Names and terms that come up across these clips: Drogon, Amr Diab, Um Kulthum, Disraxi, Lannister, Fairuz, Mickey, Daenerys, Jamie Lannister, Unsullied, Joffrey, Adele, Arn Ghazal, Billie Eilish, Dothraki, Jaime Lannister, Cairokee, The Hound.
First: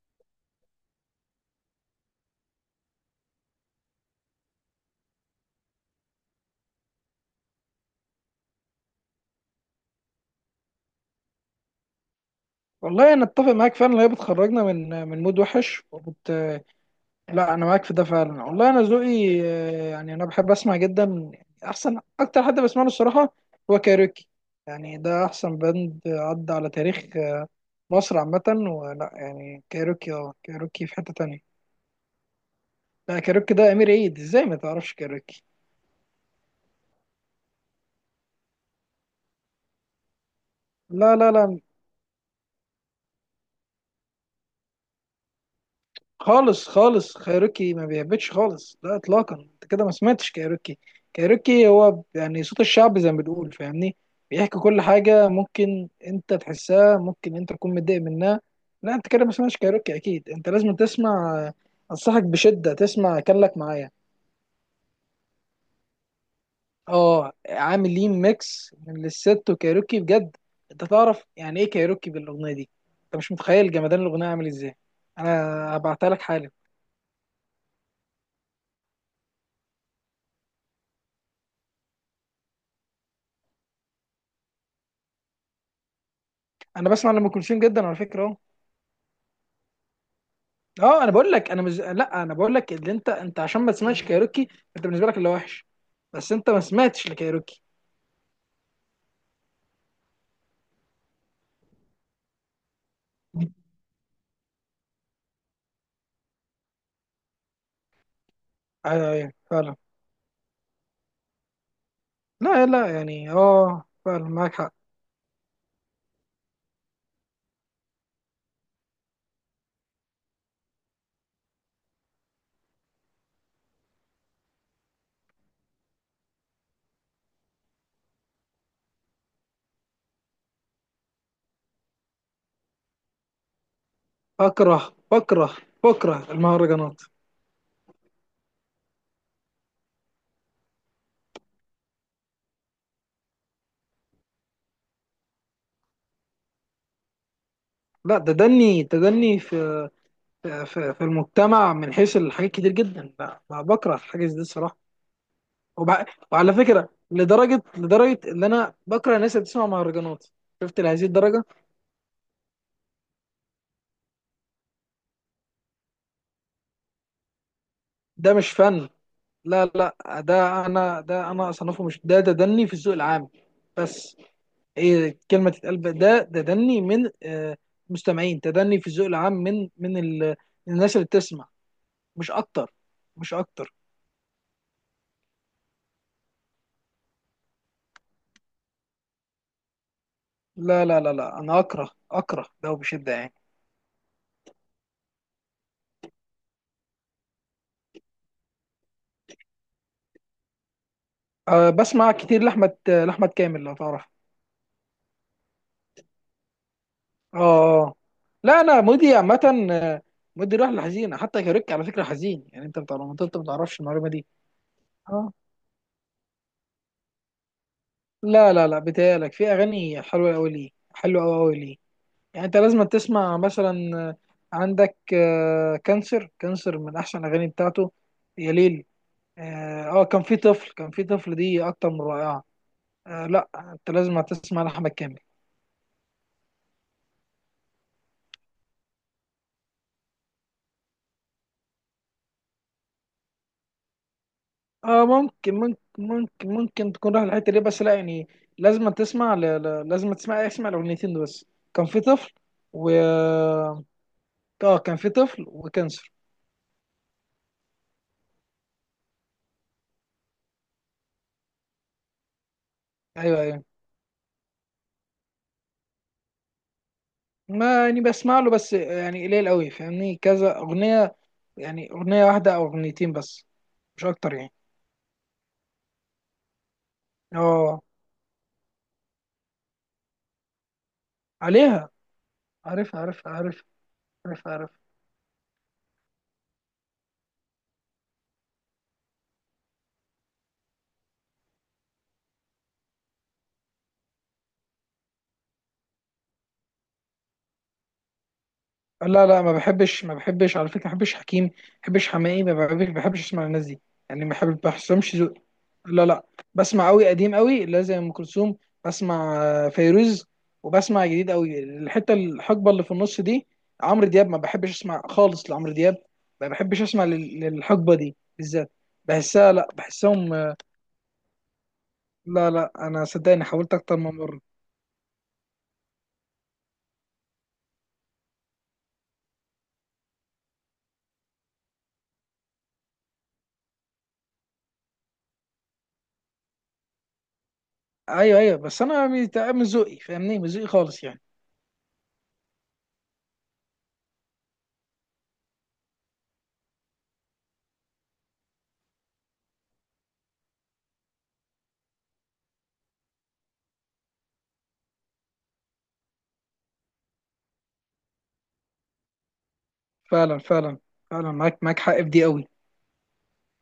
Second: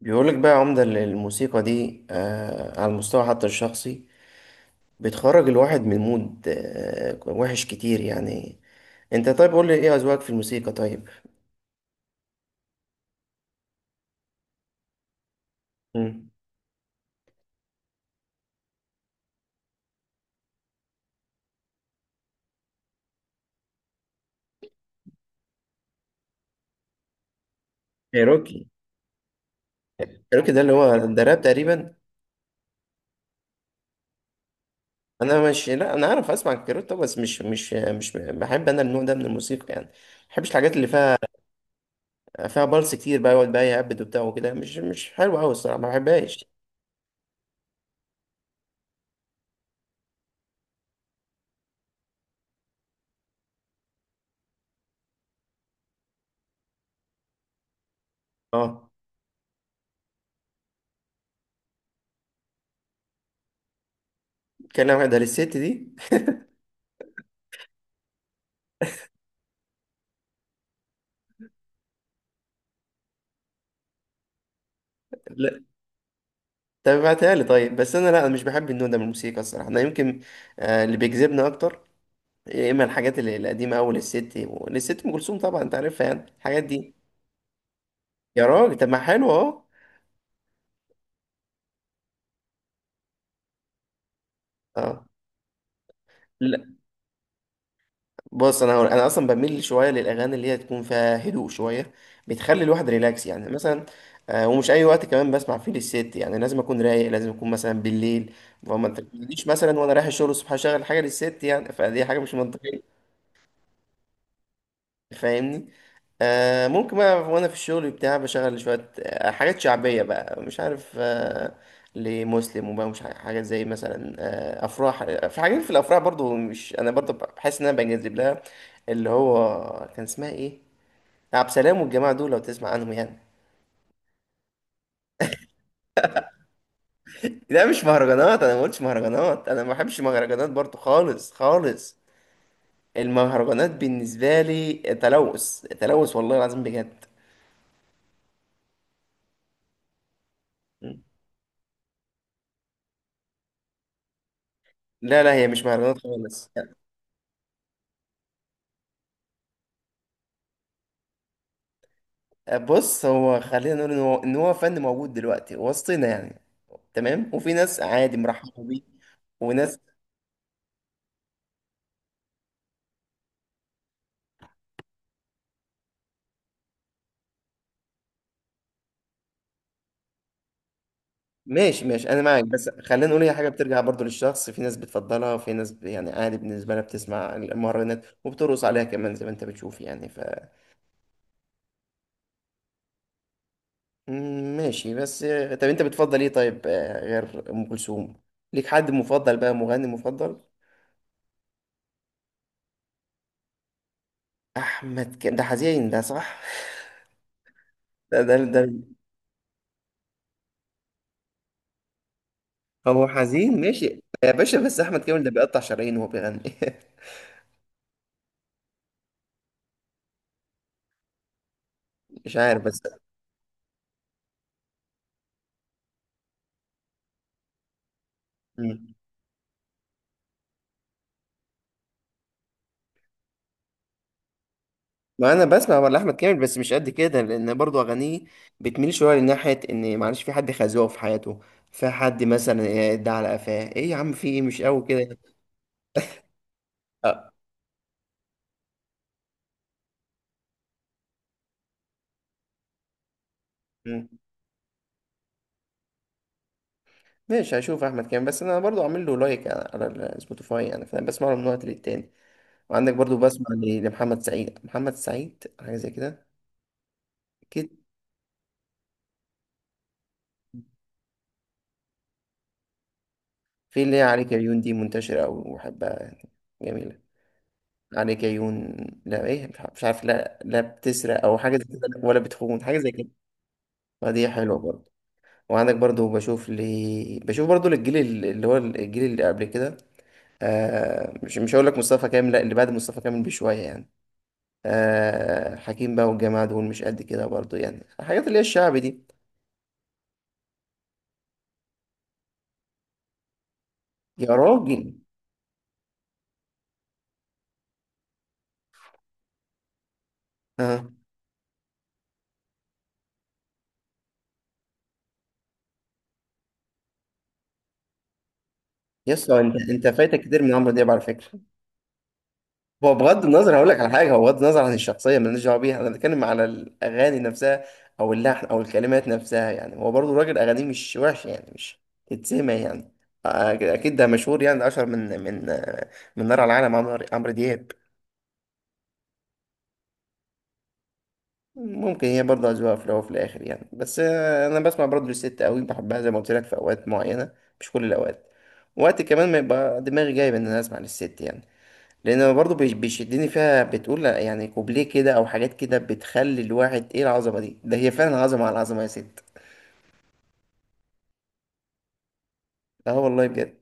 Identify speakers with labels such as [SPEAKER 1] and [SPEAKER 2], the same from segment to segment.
[SPEAKER 1] بيقولك بقى يا عمدة إن الموسيقى دي على المستوى حتى الشخصي. بتخرج الواحد من مود وحش كتير يعني. انت طيب قول لي ايه اذواقك في الموسيقى؟ طيب.
[SPEAKER 2] والله انا اتفق معاك فعلا اللي هي بتخرجنا من مود وحش
[SPEAKER 1] مم.
[SPEAKER 2] وبت... لا انا معاك في ده فعلا. والله انا ذوقي يعني انا بحب اسمع جدا. يعني احسن اكتر حد بسمع له الصراحه هو كايروكي. يعني ده احسن باند عدى على تاريخ مصر عامه.
[SPEAKER 1] كايروكي.
[SPEAKER 2] ولا يعني كايروكي اه،
[SPEAKER 1] كايروكي ده اللي
[SPEAKER 2] كايروكي في
[SPEAKER 1] هو
[SPEAKER 2] حته
[SPEAKER 1] ده راب
[SPEAKER 2] تانية.
[SPEAKER 1] تقريبا.
[SPEAKER 2] لا، كايروكي ده امير عيد، ازاي ما تعرفش كايروكي؟
[SPEAKER 1] انا مش لا، انا عارف اسمع كايروكي طبعا، بس مش بحب انا النوع ده من الموسيقى يعني، ما بحبش الحاجات اللي
[SPEAKER 2] لا
[SPEAKER 1] فيها
[SPEAKER 2] لا لا
[SPEAKER 1] فيها بلس كتير بقى، يقعد بقى يهبد وبتاع وكده، مش حلوه قوي الصراحه، ما بحبهاش.
[SPEAKER 2] خالص خالص، خيروكي ما بيهبطش خالص، لا اطلاقا. انت كده ما سمعتش كايروكي. كايروكي هو يعني صوت الشعب زي ما بنقول، فاهمني؟ بيحكي كل حاجه ممكن انت تحسها، ممكن انت تكون متضايق منها.
[SPEAKER 1] اه،
[SPEAKER 2] لا انت كده ما سمعتش كايروكي، اكيد انت لازم تسمع. انصحك بشده تسمع كان لك معايا.
[SPEAKER 1] كان واحد، ده الست دي.
[SPEAKER 2] اه، عاملين ميكس من للست وكايروكي، بجد انت تعرف يعني ايه كايروكي بالاغنيه دي. انت مش متخيل جمدان الاغنيه عامل ازاي، انا هبعتها لك حالا.
[SPEAKER 1] طب ابعتها لي طيب، بس لا، انا مش بحب النوع ده من الموسيقى الصراحه. انا يمكن اللي بيجذبني اكتر يا اما الحاجات القديمه قوي للست. للست ام كلثوم، طبعا انت عارفها يعني الحاجات
[SPEAKER 2] انا
[SPEAKER 1] دي.
[SPEAKER 2] بسمع لام كلثوم جدا على فكره اهو.
[SPEAKER 1] يا راجل، طب ما حلو اهو.
[SPEAKER 2] اه، انا بقول لك انا مش لا انا بقول لك اللي انت عشان ما تسمعش كايروكي انت
[SPEAKER 1] اه.
[SPEAKER 2] بالنسبه لك اللي وحش، بس انت ما
[SPEAKER 1] لا،
[SPEAKER 2] سمعتش لكايروكي.
[SPEAKER 1] بص، انا هقول انا اصلا بميل شويه للاغاني اللي هي تكون فيها هدوء شويه، بتخلي الواحد ريلاكس يعني. مثلا ومش اي وقت كمان بسمع فيه للست يعني، لازم اكون رايق، لازم اكون مثلا بالليل. فما
[SPEAKER 2] ايوه ايوه
[SPEAKER 1] تجيش
[SPEAKER 2] فعلا.
[SPEAKER 1] مثلا وانا رايح الشغل الصبح اشغل حاجه للست، يعني فدي حاجه مش
[SPEAKER 2] لا
[SPEAKER 1] منطقيه.
[SPEAKER 2] لا، يعني اه فعلا معاك حق.
[SPEAKER 1] فاهمني. ممكن بقى وانا في الشغل بتاع بشغل شوية حاجات شعبية بقى، مش عارف، لمسلم وبقى، مش عارف حاجات زي مثلا افراح. في حاجات في الافراح برضو، مش انا برضو بحس ان انا بنجذب لها. اللي هو كان اسمها ايه، عبد السلام والجماعة دول، لو تسمع عنهم يعني.
[SPEAKER 2] بكره، بكره بكره المهرجانات.
[SPEAKER 1] لا، مش مهرجانات، انا ما قلتش مهرجانات. انا ما بحبش مهرجانات برضو، خالص خالص. المهرجانات بالنسبة لي تلوث، تلوث والله العظيم بجد.
[SPEAKER 2] لا تدني تدني في في, في المجتمع من حيث الحاجات كتير جدا، لا ما بكره الحاجات دي الصراحه.
[SPEAKER 1] لا لا، هي مش مهرجانات
[SPEAKER 2] وبع...
[SPEAKER 1] خالص.
[SPEAKER 2] وعلى فكره لدرجه ان انا بكره الناس اللي بتسمع مهرجانات، شفت لهذه الدرجه؟
[SPEAKER 1] بص، هو خلينا نقول ان هو فن موجود دلوقتي وسطنا يعني، تمام. وفي ناس عادي
[SPEAKER 2] ده مش
[SPEAKER 1] مرحبة بيه،
[SPEAKER 2] فن. لا
[SPEAKER 1] وناس.
[SPEAKER 2] لا، ده انا ده انا اصنفه مش ده، ده دني في الذوق العام. بس ايه كلمه تتقال بقى؟ ده ده دني من مستمعين، تدني في الذوق العام من الناس اللي بتسمع.
[SPEAKER 1] ماشي ماشي، انا
[SPEAKER 2] مش
[SPEAKER 1] معاك، بس
[SPEAKER 2] اكتر،
[SPEAKER 1] خلينا نقول هي
[SPEAKER 2] مش
[SPEAKER 1] حاجه
[SPEAKER 2] اكتر.
[SPEAKER 1] بترجع برضو للشخص. في ناس بتفضلها، وفي ناس يعني عادي بالنسبه لها، بتسمع المهرجانات وبترقص عليها كمان زي ما انت بتشوف يعني
[SPEAKER 2] لا انا اكره، اكره ده بشده يعني.
[SPEAKER 1] مم، ماشي. بس طب انت بتفضل ايه طيب غير ام كلثوم؟ ليك حد مفضل بقى، مغني مفضل؟
[SPEAKER 2] أه بسمع كتير لاحمد كامل لو تعرف.
[SPEAKER 1] ده حزين، ده صح.
[SPEAKER 2] اه. آه.
[SPEAKER 1] ده.
[SPEAKER 2] لا انا مودي عامه، آه، مودي رايح لحزين، حتى كاريك على فكره حزين يعني، انت بتاع
[SPEAKER 1] هو
[SPEAKER 2] انت ما
[SPEAKER 1] حزين
[SPEAKER 2] تعرفش
[SPEAKER 1] ماشي
[SPEAKER 2] المعلومه دي.
[SPEAKER 1] يا باشا، بس احمد كامل ده بيقطع شرايين وهو بيغني.
[SPEAKER 2] لا بتهيألك، في أغاني حلوة أوي، ليه حلوة أوي أوي ليه؟
[SPEAKER 1] مش
[SPEAKER 2] يعني أنت
[SPEAKER 1] عارف بس.
[SPEAKER 2] لازم تسمع مثلا آه، عندك كانسر، كانسر من أحسن الأغاني بتاعته. يا ليل،
[SPEAKER 1] مم.
[SPEAKER 2] اه كان في طفل، كان في طفل دي أكتر من رائعة. آه لا، أنت لازم تسمع لأحمد كامل.
[SPEAKER 1] ما انا بسمع ولا احمد كامل، بس مش قد كده، لان برضو اغانيه بتميل شويه لناحيه ان معلش في حد خازوق في حياته، في حد مثلا ده على قفاه، ايه يا عم، في ايه، مش قوي
[SPEAKER 2] اه
[SPEAKER 1] كده.
[SPEAKER 2] ممكن، ممكن تكون رايح
[SPEAKER 1] اه.
[SPEAKER 2] الحتة دي بس لا يعني لازم تسمع اسمع الأغنيتين دول بس، كان في طفل، و اه
[SPEAKER 1] مم.
[SPEAKER 2] كان في طفل وكانسر.
[SPEAKER 1] ماشي، هشوف احمد كامل، بس انا برضو عامل له لايك على السبوتيفاي يعني، فانا بسمع له من وقت للتاني. وعندك برضو
[SPEAKER 2] ايوه
[SPEAKER 1] بسمع
[SPEAKER 2] ايوه.
[SPEAKER 1] لمحمد سعيد. محمد سعيد حاجه زي كده. اكيد.
[SPEAKER 2] ما يعني بسمع له بس يعني قليل قوي، فاهمني؟ كذا اغنيه، يعني اغنيه واحده او اغنيتين بس،
[SPEAKER 1] في اللي هي
[SPEAKER 2] مش
[SPEAKER 1] عليك
[SPEAKER 2] اكتر
[SPEAKER 1] يا
[SPEAKER 2] يعني.
[SPEAKER 1] عيون، دي منتشره قوي وبحبها يعني، جميله.
[SPEAKER 2] اه،
[SPEAKER 1] عليك عيون. لا، ايه، مش عارف، مش عارف، لا لا، بتسرق او حاجه زي كده،
[SPEAKER 2] عليها.
[SPEAKER 1] ولا بتخون حاجه زي
[SPEAKER 2] عارف
[SPEAKER 1] كده،
[SPEAKER 2] عارف عارف.
[SPEAKER 1] فدي
[SPEAKER 2] عارف
[SPEAKER 1] حلوه
[SPEAKER 2] عارف.
[SPEAKER 1] برضه. وعندك برضه بشوف لي، بشوف برضه للجيل اللي هو الجيل اللي قبل كده. مش مش هقول لك مصطفى كامل، لا، اللي بعد مصطفى كامل بشويه يعني، حكيم بقى والجماعه دول، مش قد كده برضه يعني، الحاجات اللي هي الشعبي دي.
[SPEAKER 2] لا لا، ما بحبش ما بحبش على فكره، ما بحبش حكيم، ما بحبش حماقي، ما بحبش، ما بحبش اسمع الناس دي يعني. ما
[SPEAKER 1] يا
[SPEAKER 2] بحب، ما
[SPEAKER 1] راجل.
[SPEAKER 2] بحسهمش ذوق. لا لا، بسمع قوي قديم قوي اللي هي زي ام كلثوم، بسمع فيروز.
[SPEAKER 1] اه.
[SPEAKER 2] وبسمع جديد قوي، الحته الحقبه اللي في النص دي عمرو دياب، ما بحبش اسمع خالص لعمرو دياب. ما بحبش اسمع للحقبه دي بالذات،
[SPEAKER 1] يسطا
[SPEAKER 2] بحسها
[SPEAKER 1] انت
[SPEAKER 2] لا
[SPEAKER 1] انت فايتك
[SPEAKER 2] بحسهم
[SPEAKER 1] كتير من
[SPEAKER 2] آه.
[SPEAKER 1] عمرو دياب على فكره.
[SPEAKER 2] لا لا،
[SPEAKER 1] هو
[SPEAKER 2] انا
[SPEAKER 1] بغض
[SPEAKER 2] صدقني
[SPEAKER 1] النظر هقول
[SPEAKER 2] حاولت
[SPEAKER 1] لك على
[SPEAKER 2] اكتر من
[SPEAKER 1] حاجه، هو
[SPEAKER 2] مره.
[SPEAKER 1] بغض النظر عن الشخصيه مالناش دعوه بيها، انا بتكلم على الاغاني نفسها او اللحن او الكلمات نفسها يعني. هو برضو الراجل اغانيه مش وحش يعني، مش تتسمع يعني. أك- اكيد ده مشهور يعني، ده اشهر من نار على العالم، عمرو دياب.
[SPEAKER 2] ايوه ايوه، بس انا مش مش ذوقي، فاهمني؟ مش ذوقي خالص يعني.
[SPEAKER 1] ممكن هي برضه أذواق في الأول وفي الآخر يعني. بس أنا بسمع برضه للست أوي، بحبها زي ما قلت لك في أوقات معينة، مش كل الأوقات. وقت كمان ما يبقى دماغي جايب إن أنا أسمع للست يعني. لان أنا برضو بيشدني فيها، بتقول لأ، يعني كوبليه كده او حاجات كده بتخلي الواحد ايه العظمه دي، ده هي فعلا عظمه على عظمه يا ست.
[SPEAKER 2] فعلا، فعلا. فعلا معاك، معاك حق في دي قوي.
[SPEAKER 1] اه والله بجد.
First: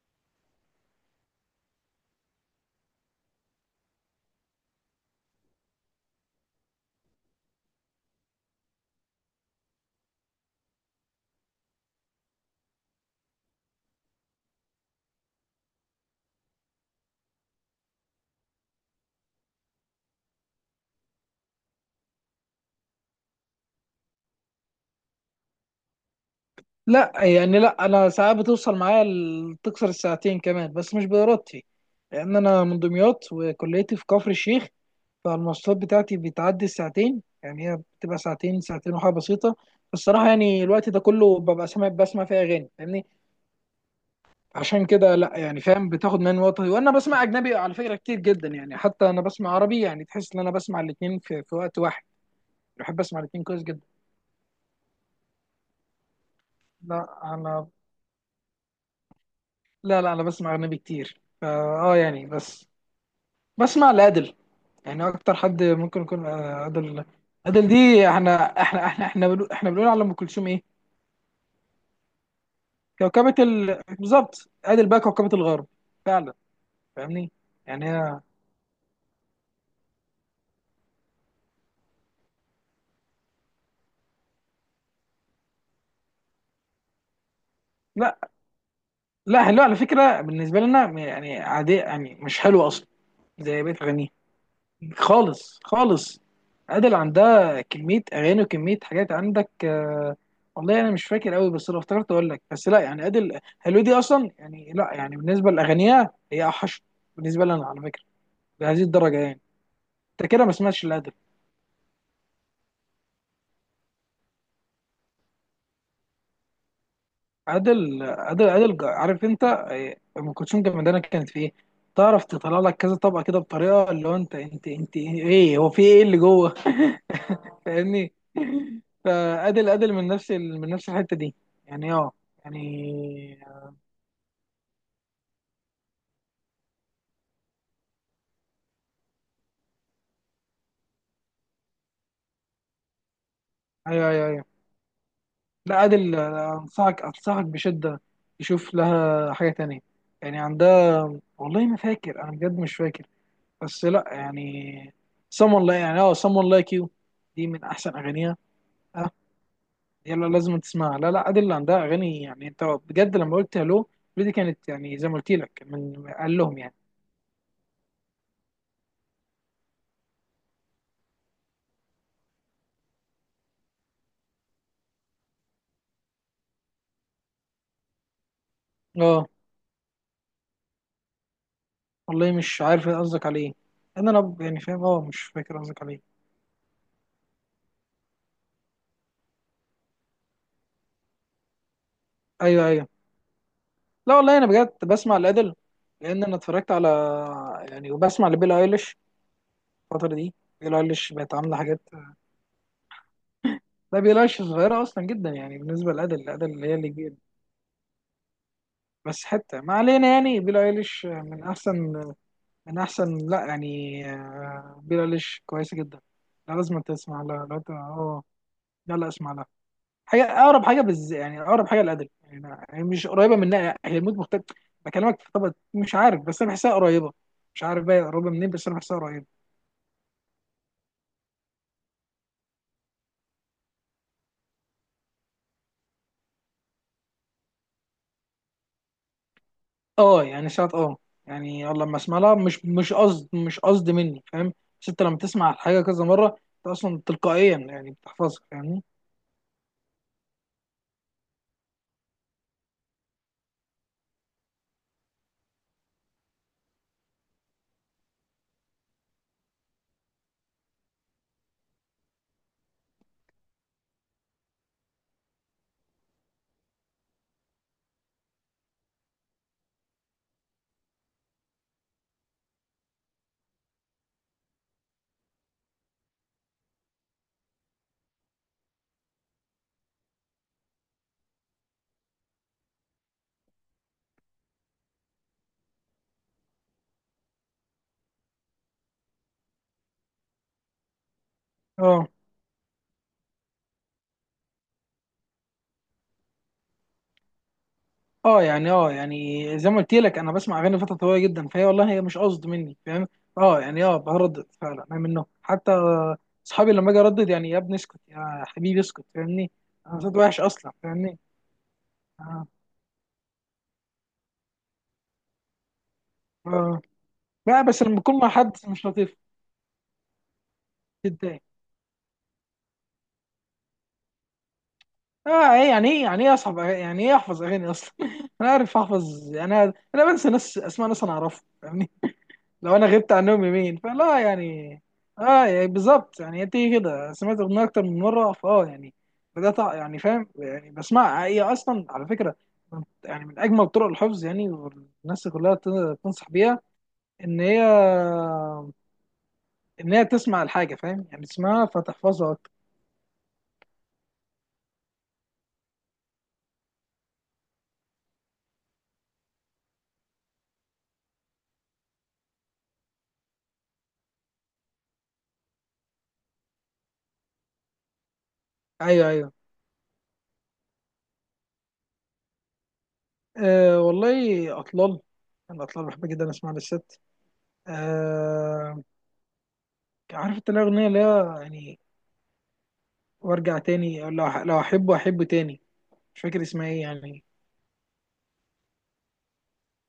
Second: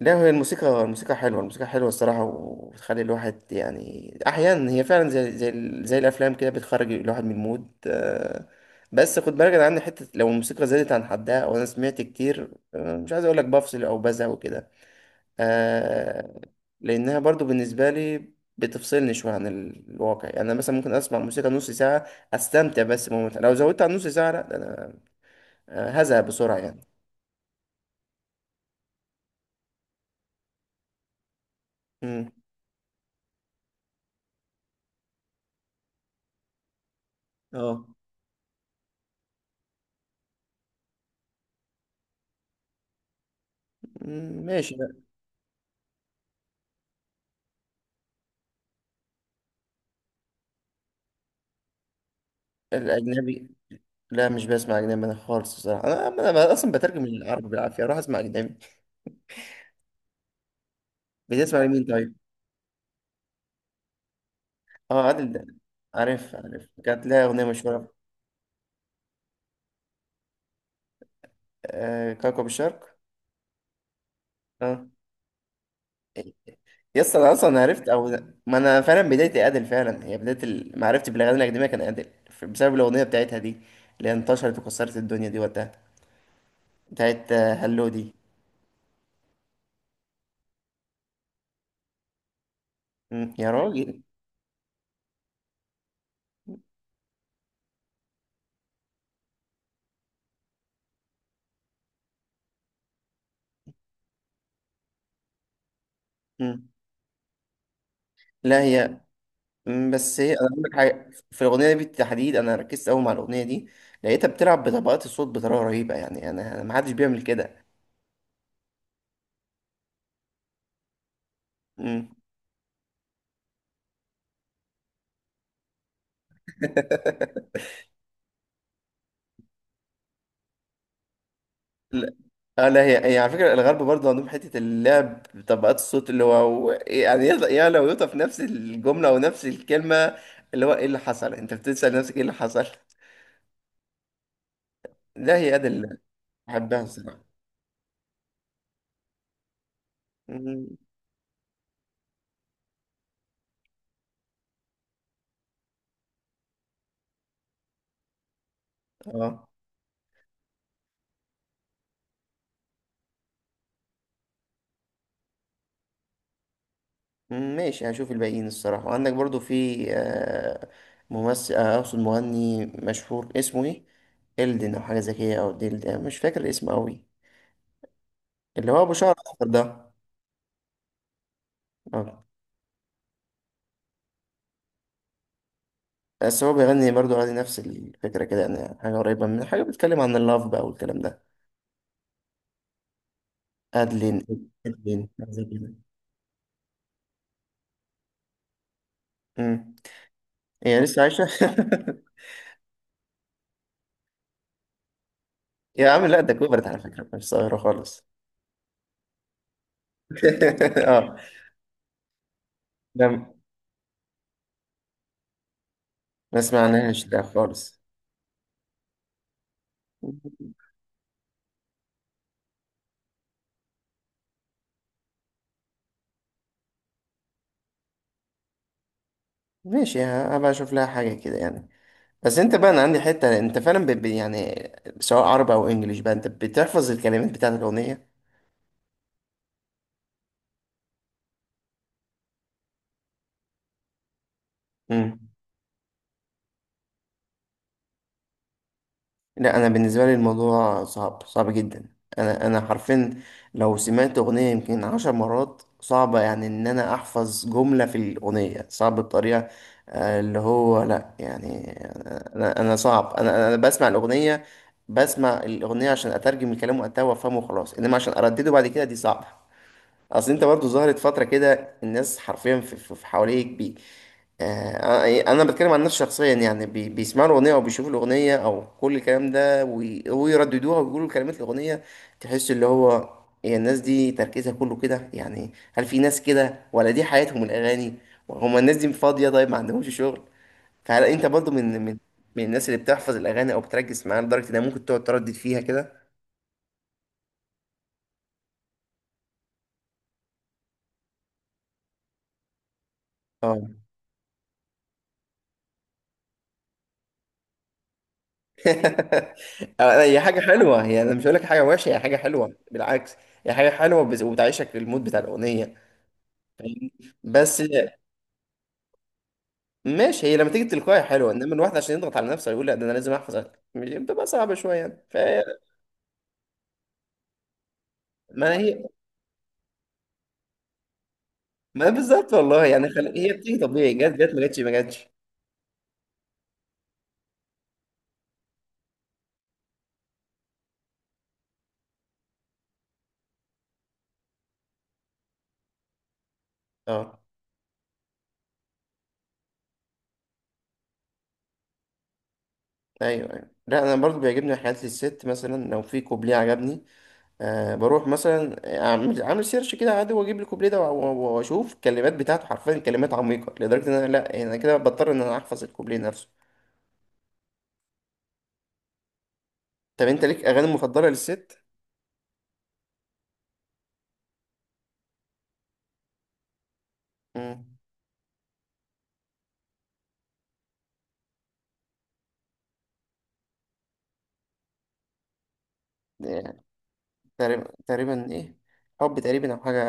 [SPEAKER 1] لا، هي الموسيقى حلوه، الموسيقى حلوه الصراحه، وبتخلي الواحد يعني احيانا، هي فعلا زي الافلام كده، بتخرج الواحد من المود. بس خد بالك انا عندي حته، لو الموسيقى زادت عن حدها او انا سمعت كتير مش عايز اقول لك بفصل او بزهق وكده. آه لأنها برضو بالنسبة لي بتفصلني شوية عن الواقع يعني. أنا مثلا ممكن أسمع موسيقى نص ساعة، أستمتع بس بموت. لو زودت عن نص ساعة، لأ، ده أنا هزهق بسرعة يعني.
[SPEAKER 2] لا يعني، لا انا ساعات بتوصل معايا تكسر الساعتين كمان، بس مش بارادتي.
[SPEAKER 1] مم.
[SPEAKER 2] لان انا من دمياط وكليتي في كفر الشيخ، فالمواصلات بتاعتي بتعدي الساعتين. يعني هي
[SPEAKER 1] اه.
[SPEAKER 2] بتبقى ساعتين، ساعتين وحاجه بسيطه الصراحه. يعني الوقت ده كله ببقى سامع، بسمع فيها اغاني، فاهمني؟
[SPEAKER 1] مم، ماشي
[SPEAKER 2] عشان
[SPEAKER 1] لأ.
[SPEAKER 2] كده لا يعني فاهم، بتاخد مني وقت. وانا بسمع اجنبي على فكره كتير جدا يعني، حتى انا بسمع عربي يعني، تحس ان انا بسمع الاثنين في وقت واحد. بحب اسمع الاثنين
[SPEAKER 1] الأجنبي.
[SPEAKER 2] كويس جدا.
[SPEAKER 1] لا، مش بسمع أجنبي أنا خالص الصراحة. أنا أصلا بترجم
[SPEAKER 2] لا
[SPEAKER 1] العربي
[SPEAKER 2] انا
[SPEAKER 1] بالعافية أروح أسمع أجنبي.
[SPEAKER 2] لا انا بسمع اجنبي كتير فا.
[SPEAKER 1] بتسمع لمين
[SPEAKER 2] اه
[SPEAKER 1] طيب؟
[SPEAKER 2] يعني بس، بسمع لأدل.
[SPEAKER 1] أه،
[SPEAKER 2] يعني
[SPEAKER 1] عادل
[SPEAKER 2] اكتر
[SPEAKER 1] ده،
[SPEAKER 2] حد ممكن يكون
[SPEAKER 1] عارف عارف،
[SPEAKER 2] أدل.
[SPEAKER 1] كانت لها أغنية
[SPEAKER 2] أدل
[SPEAKER 1] مشهورة.
[SPEAKER 2] دي، احنا بنقول على ام كلثوم ايه؟
[SPEAKER 1] كوكب الشرق.
[SPEAKER 2] كوكبة ال... بالظبط،
[SPEAKER 1] أه.
[SPEAKER 2] أدل بقى كوكبة الغرب فعلا.
[SPEAKER 1] يس،
[SPEAKER 2] فاهمني؟
[SPEAKER 1] انا اصلا
[SPEAKER 2] يعني
[SPEAKER 1] عرفت او،
[SPEAKER 2] هي،
[SPEAKER 1] ما انا فعلا بدايتي ادل فعلا، هي بدايه معرفتي بالاغاني الاكاديميه كان ادل بسبب الاغنيه بتاعتها دي اللي هي انتشرت وكسرت الدنيا دي وقتها، بتاعت هلو دي.
[SPEAKER 2] لا لا، حلو على فكرة بالنسبة لنا يعني عادية، يعني مش حلوة اصلا
[SPEAKER 1] مم. يا
[SPEAKER 2] زي بقية
[SPEAKER 1] راجل.
[SPEAKER 2] اغانيها، خالص خالص. عادل عندها كمية أغاني وكمية حاجات عندك والله أنا مش فاكر أوي، بس لو افتكرت أقول لك. بس لا يعني عادل هلو دي أصلا يعني، لا يعني بالنسبة لأغانيها هي
[SPEAKER 1] مم.
[SPEAKER 2] أوحش بالنسبة لنا على فكرة،
[SPEAKER 1] لا،
[SPEAKER 2] لهذه
[SPEAKER 1] هي.
[SPEAKER 2] الدرجة يعني.
[SPEAKER 1] مم، بس هي
[SPEAKER 2] أنت كده
[SPEAKER 1] انا
[SPEAKER 2] ما
[SPEAKER 1] بقول لك
[SPEAKER 2] سمعتش
[SPEAKER 1] حاجه
[SPEAKER 2] لعادل.
[SPEAKER 1] في الاغنيه دي بالتحديد، انا ركزت قوي مع الاغنيه دي، لقيتها بتلعب بطبقات الصوت بطريقه رهيبه يعني، انا، ما حدش بيعمل كده.
[SPEAKER 2] عادل عارف أنت أم كلثوم جمدانة كانت في إيه؟
[SPEAKER 1] مم.
[SPEAKER 2] تعرف تطلع لك كذا طبقة كده بطريقة اللي هو، أنت إيه هو، في إيه اللي جوه؟ فاهمني؟ فادل من من نفس الحته دي يعني، اه
[SPEAKER 1] لا. اه. لا، هي
[SPEAKER 2] يعني.
[SPEAKER 1] على فكرة الغرب برضه عندهم حتة اللعب بطبقات الصوت، اللي هو يعني يعني لو يوطى في نفس الجملة أو نفس الكلمة، اللي هو إيه اللي حصل؟ أنت بتسأل نفسك إيه اللي حصل؟
[SPEAKER 2] ايوه
[SPEAKER 1] لا، هي أداة
[SPEAKER 2] لا،
[SPEAKER 1] اللي
[SPEAKER 2] ادل
[SPEAKER 1] بحبها
[SPEAKER 2] انصحك،
[SPEAKER 1] الصراحة.
[SPEAKER 2] انصحك بشده تشوف لها حاجه تانية، يعني
[SPEAKER 1] مم.
[SPEAKER 2] عندها، والله ما فاكر انا بجد مش فاكر، بس لا يعني someone like يعني اه someone like you، دي من احسن اغانيها اه.
[SPEAKER 1] اه.
[SPEAKER 2] يلا لازم تسمعها، لا لا ادل اللي عندها اغاني، يعني انت بجد لما قلت هلو دي كانت يعني زي ما قلت لك من قال لهم يعني.
[SPEAKER 1] مم، ماشي، هشوف الباقيين الصراحة. وعندك برضه في ممثل، أقصد مغني مشهور اسمه إيه؟ إلدن أو حاجة زي كده أو ديلدن، مش فاكر اسمه أوي، اللي هو أبو شعر
[SPEAKER 2] اه
[SPEAKER 1] أصفر ده. اه.
[SPEAKER 2] والله مش عارف إيه قصدك عليه، انا لو يعني فاهم اه مش فاكر قصدك عليه.
[SPEAKER 1] بس هو بيغني برضو عادي، نفس الفكرة كده يعني، حاجة قريبة من حاجة بتتكلم عن اللاف بقى والكلام ده،
[SPEAKER 2] ايوه ايوه، لا
[SPEAKER 1] أدلين،
[SPEAKER 2] والله انا بجد
[SPEAKER 1] أدلين
[SPEAKER 2] بسمع
[SPEAKER 1] حاجة زي
[SPEAKER 2] الادل،
[SPEAKER 1] كده.
[SPEAKER 2] لان انا اتفرجت على يعني. وبسمع لبيلي ايليش
[SPEAKER 1] أمم.
[SPEAKER 2] الفتره دي، بيلي
[SPEAKER 1] هي لسه
[SPEAKER 2] ايليش
[SPEAKER 1] عايشة؟
[SPEAKER 2] بقت عامله حاجات. لا، بيلي ايليش صغيره اصلا جدا يعني
[SPEAKER 1] يا
[SPEAKER 2] بالنسبه
[SPEAKER 1] عم لا،
[SPEAKER 2] للادل،
[SPEAKER 1] ده
[SPEAKER 2] الادل
[SPEAKER 1] كبرت
[SPEAKER 2] اللي هي
[SPEAKER 1] على
[SPEAKER 2] اللي
[SPEAKER 1] فكرة،
[SPEAKER 2] كبيره.
[SPEAKER 1] مش صغيرة خالص.
[SPEAKER 2] بس حتى ما علينا، يعني بيلي ايليش
[SPEAKER 1] اه.
[SPEAKER 2] من احسن، من احسن
[SPEAKER 1] لا،
[SPEAKER 2] لا يعني بيلي ايليش كويسه جدا.
[SPEAKER 1] ما
[SPEAKER 2] لا لازم
[SPEAKER 1] سمعناهاش ده
[SPEAKER 2] تسمع، لا لا ت-
[SPEAKER 1] خالص.
[SPEAKER 2] اه لا لا، اسمع لها حاجه، اقرب حاجه بز يعني اقرب حاجه للادب يعني، هي مش قريبه منها، هي الموت مختلف بكلمك في، طب مش عارف، بس انا بحسها قريبه، مش عارف بقى قريبه منين، بس انا بحسها قريبه.
[SPEAKER 1] ماشي، هبقى أشوف لها حاجة كده يعني. بس انت بقى، انا عندي حتة، انت فعلا يعني سواء عربي او انجليش بقى، انت بتحفظ الكلمات بتاعت الاغنية.
[SPEAKER 2] اه يعني ساعات اه، يعني والله لما اسمع لها مش قصد مني فاهم، بس انت لما تسمع الحاجه كذا مره انت اصلا تلقائيا يعني بتحفظها، فاهمني؟
[SPEAKER 1] لا انا، بالنسبه لي الموضوع صعب، صعب جدا. انا حرفيا لو سمعت اغنيه يمكن عشر مرات، صعبه يعني ان انا احفظ جمله في الاغنيه، صعب بطريقه اللي هو لا يعني، انا صعب، انا بسمع الاغنيه عشان اترجم الكلام وقتها وافهمه وخلاص، انما عشان اردده بعد كده دي صعبه. اصل انت برضو ظهرت فترة كده، الناس حرفيا في حواليك انا بتكلم عن نفسي شخصيا يعني، بيسمعوا الاغنية او بيشوفوا الاغنية او كل الكلام ده ويرددوها ويقولوا كلمات الاغنية، تحس اللي هو، هي الناس دي تركيزها كله كده يعني. هل في ناس كده ولا دي حياتهم الاغاني؟ وهم الناس دي فاضية؟ طيب ما عندهمش شغل؟ فهل انت برضو من من
[SPEAKER 2] اه،
[SPEAKER 1] من الناس اللي بتحفظ الاغاني او بتركز معاها لدرجة انها ممكن تقعد تردد فيها كده؟
[SPEAKER 2] اه يعني، اه يعني زي ما قلت لك انا بسمع اغاني فتره طويله جدا، فهي والله هي مش قصد مني فاهم. اه يعني،
[SPEAKER 1] اه.
[SPEAKER 2] اه بردد فعلا انا منه، حتى اصحابي لما اجي اردد يعني يا ابني اسكت، يا حبيبي اسكت، فاهمني؟ انا صوت
[SPEAKER 1] هي حاجة
[SPEAKER 2] وحش اصلا،
[SPEAKER 1] حلوة، هي أنا
[SPEAKER 2] فاهمني؟
[SPEAKER 1] مش هقول لك حاجة وحشة، هي حاجة
[SPEAKER 2] اه.
[SPEAKER 1] حلوة بالعكس. هي حاجة حلوة وبتعيشك للمود بتاع الأغنية
[SPEAKER 2] اه،
[SPEAKER 1] فاهمني. بس
[SPEAKER 2] لا بس لما بكون مع حد مش لطيف
[SPEAKER 1] ماشي، هي لما تيجي تلقائي حلوة،
[SPEAKER 2] بتضايق.
[SPEAKER 1] إنما الواحد عشان يضغط على نفسه يقول لا، ده أنا لازم أحفظ بتبقى صعبة شوية يعني
[SPEAKER 2] اه، ايه يعني، ايه يعني، ايه اصحاب أغاني؟ يعني ايه احفظ اغاني اصلا؟ انا
[SPEAKER 1] ما
[SPEAKER 2] عارف
[SPEAKER 1] هي
[SPEAKER 2] احفظ؟ انا بنسى ناس، اسماء ناس انا اعرفها،
[SPEAKER 1] ما
[SPEAKER 2] فاهمني؟
[SPEAKER 1] بالظبط والله
[SPEAKER 2] لو انا
[SPEAKER 1] يعني
[SPEAKER 2] غبت
[SPEAKER 1] هي
[SPEAKER 2] عنهم
[SPEAKER 1] بتيجي
[SPEAKER 2] يومين
[SPEAKER 1] طبيعي، جت
[SPEAKER 2] فلا
[SPEAKER 1] جت، ما جتش ما
[SPEAKER 2] يعني.
[SPEAKER 1] جتش.
[SPEAKER 2] اه يعني بالظبط يعني، هي بتيجي كده، سمعت اغنيه اكتر من مره فاه يعني، بدات يعني فاهم يعني بسمعها. هي اصلا على فكره يعني من اجمل طرق الحفظ يعني، والناس كلها تنصح بيها،
[SPEAKER 1] أه.
[SPEAKER 2] ان هي ان هي تسمع الحاجه فاهم يعني، تسمعها فتحفظها اكتر.
[SPEAKER 1] أيوه أيوه. لا، أنا برضو بيعجبني حياة الست، مثلا لو في كوبليه عجبني أه، بروح مثلا عامل سيرش كده عادي، واجيب الكوبليه ده واشوف الكلمات بتاعته، حرفيا كلمات عميقه لدرجه ان انا لا يعني، انا كده بضطر ان انا احفظ الكوبليه نفسه.
[SPEAKER 2] ايوه ايوه.
[SPEAKER 1] طب انت ليك اغاني مفضله للست؟
[SPEAKER 2] أه والله اطلال، انا اطلال بحب جدا اسمع للست.
[SPEAKER 1] مم.
[SPEAKER 2] أه، عارف انت الاغنيه اللي هي يعني وارجع تاني، لو احبه احبه تاني، مش فاكر
[SPEAKER 1] يعني
[SPEAKER 2] اسمها ايه يعني.
[SPEAKER 1] تقريبا، تقريبا ايه، حب تقريبا او حاجه.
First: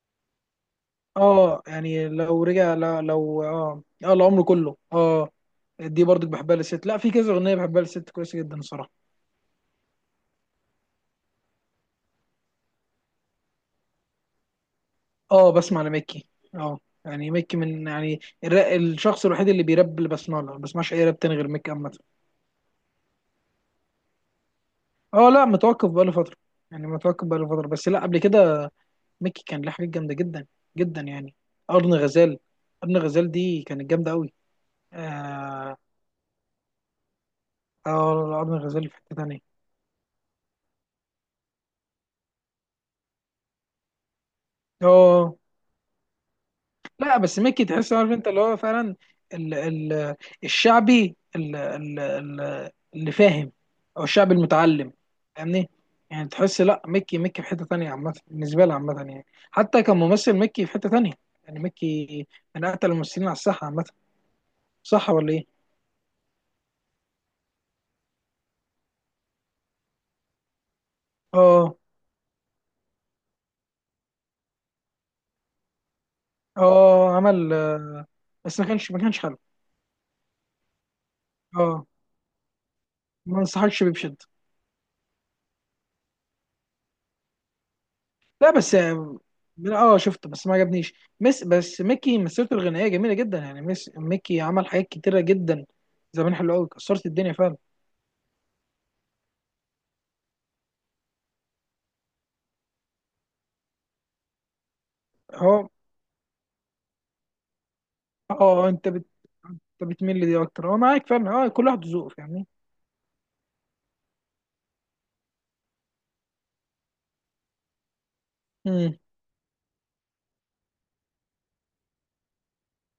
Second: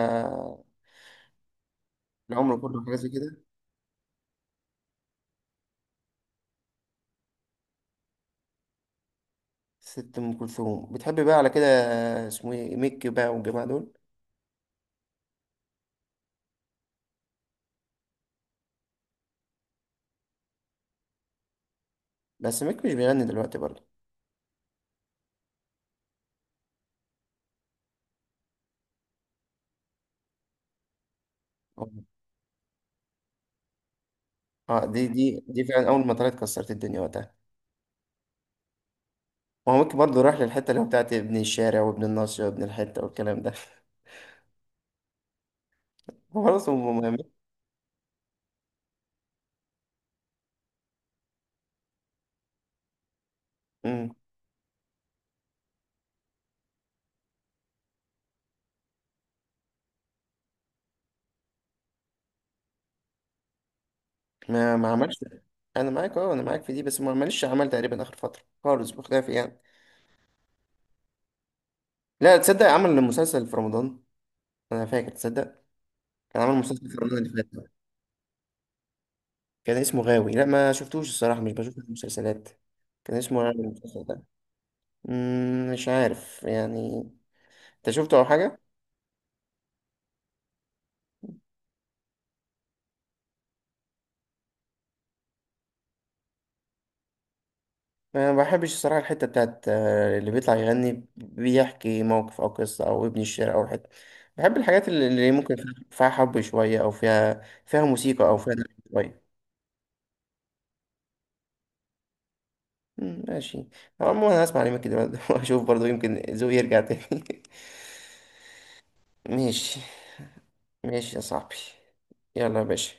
[SPEAKER 2] اه يعني لو
[SPEAKER 1] العمر
[SPEAKER 2] رجع،
[SPEAKER 1] كله حاجه
[SPEAKER 2] لا
[SPEAKER 1] زي كده.
[SPEAKER 2] لو اه، اه العمر كله اه. دي برضك بحبها للست، لا في كذا اغنيه بحبها للست كويسه جدا الصراحه.
[SPEAKER 1] ست ام كلثوم بتحب بقى على كده. اسمه ايه، ميك بقى والجماعه دول.
[SPEAKER 2] اه، بسمع لميكي. اه يعني ميكي من يعني الشخص الوحيد اللي بيراب، اللي بسمع له، ما بسمعش اي راب تاني غير ميكي عامه.
[SPEAKER 1] بس ميك مش بيغني دلوقتي برضه.
[SPEAKER 2] اه، لا متوقف بقاله فتره، يعني متوقف بقاله فتره، بس لا قبل كده ميكي كان له حاجات جامده جدا، جدا يعني.
[SPEAKER 1] اه.
[SPEAKER 2] ارن غزال، ارن غزال دي كانت جامده قوي.
[SPEAKER 1] دي
[SPEAKER 2] اه.
[SPEAKER 1] فعلا، اول ما طلعت كسرت الدنيا وقتها.
[SPEAKER 2] اه، ارن غزال في حته تانيه.
[SPEAKER 1] هو ممكن برضه يروح للحتة اللي هو بتاعت ابن الشارع وابن الناصية وابن الحتة والكلام ده.
[SPEAKER 2] اه،
[SPEAKER 1] هو خلاص، هم
[SPEAKER 2] لا
[SPEAKER 1] مهمين.
[SPEAKER 2] بس ميكي تحس عارف انت اللي هو فعلا ال ال الشعبي ال ال ال اللي فاهم، او
[SPEAKER 1] مم.
[SPEAKER 2] الشعبي المتعلم، فاهمني؟ يعني تحس، لا ميكي، ميكي في حتة تانية عامة بالنسبة لي عامة يعني، حتى كممثل ميكي في حتة تانية يعني. ميكي من أقتل الممثلين على الساحة عامة،
[SPEAKER 1] ما
[SPEAKER 2] صح
[SPEAKER 1] عملش.
[SPEAKER 2] ولا إيه؟
[SPEAKER 1] أنا معاك، أه أنا معاك في دي، بس ما عملش، عمل تقريبا آخر فترة خالص بخلافي يعني.
[SPEAKER 2] اه.
[SPEAKER 1] لا تصدق، عمل مسلسل في رمضان. أنا فاكر، تصدق؟ كان عمل مسلسل في
[SPEAKER 2] اه،
[SPEAKER 1] رمضان اللي فات
[SPEAKER 2] عمل
[SPEAKER 1] ده.
[SPEAKER 2] بس ما كانش، ما كانش حلو.
[SPEAKER 1] كان اسمه غاوي. لا ما شفتوش الصراحة، مش بشوف
[SPEAKER 2] اه،
[SPEAKER 1] المسلسلات. كان
[SPEAKER 2] ما
[SPEAKER 1] اسمه غاوي
[SPEAKER 2] انصحكش بيه
[SPEAKER 1] المسلسل
[SPEAKER 2] بشدة.
[SPEAKER 1] ده. مم، مش عارف يعني. أنت شفته أو
[SPEAKER 2] لا
[SPEAKER 1] حاجة؟
[SPEAKER 2] بس من اه شفته بس ما عجبنيش. مس، بس ميكي مسيرته الغنائيه جميله جدا يعني. مس، ميكي عمل حاجات كتيره جدا زمان حلوه قوي، كسرت الدنيا فعلا.
[SPEAKER 1] انا ما بحبش الصراحه الحته بتاعت اللي بيطلع يغني بيحكي موقف او قصه او ابن الشعر او حته. بحب الحاجات اللي ممكن فيها،
[SPEAKER 2] اه.
[SPEAKER 1] فيها حب شويه، او فيها موسيقى، او فيها
[SPEAKER 2] اه
[SPEAKER 1] لحن
[SPEAKER 2] انت بت...
[SPEAKER 1] شويه.
[SPEAKER 2] أنت بتميل لدي اكتر، اه معاك فعلا، اه كل واحد ذوقه، فاهمني؟
[SPEAKER 1] مم، ماشي. عموما انا هسمع عليك كده. واشوف برضو يمكن ذوقي يرجع تاني. ماشي. ماشي يا صاحبي. يلا يا باشا.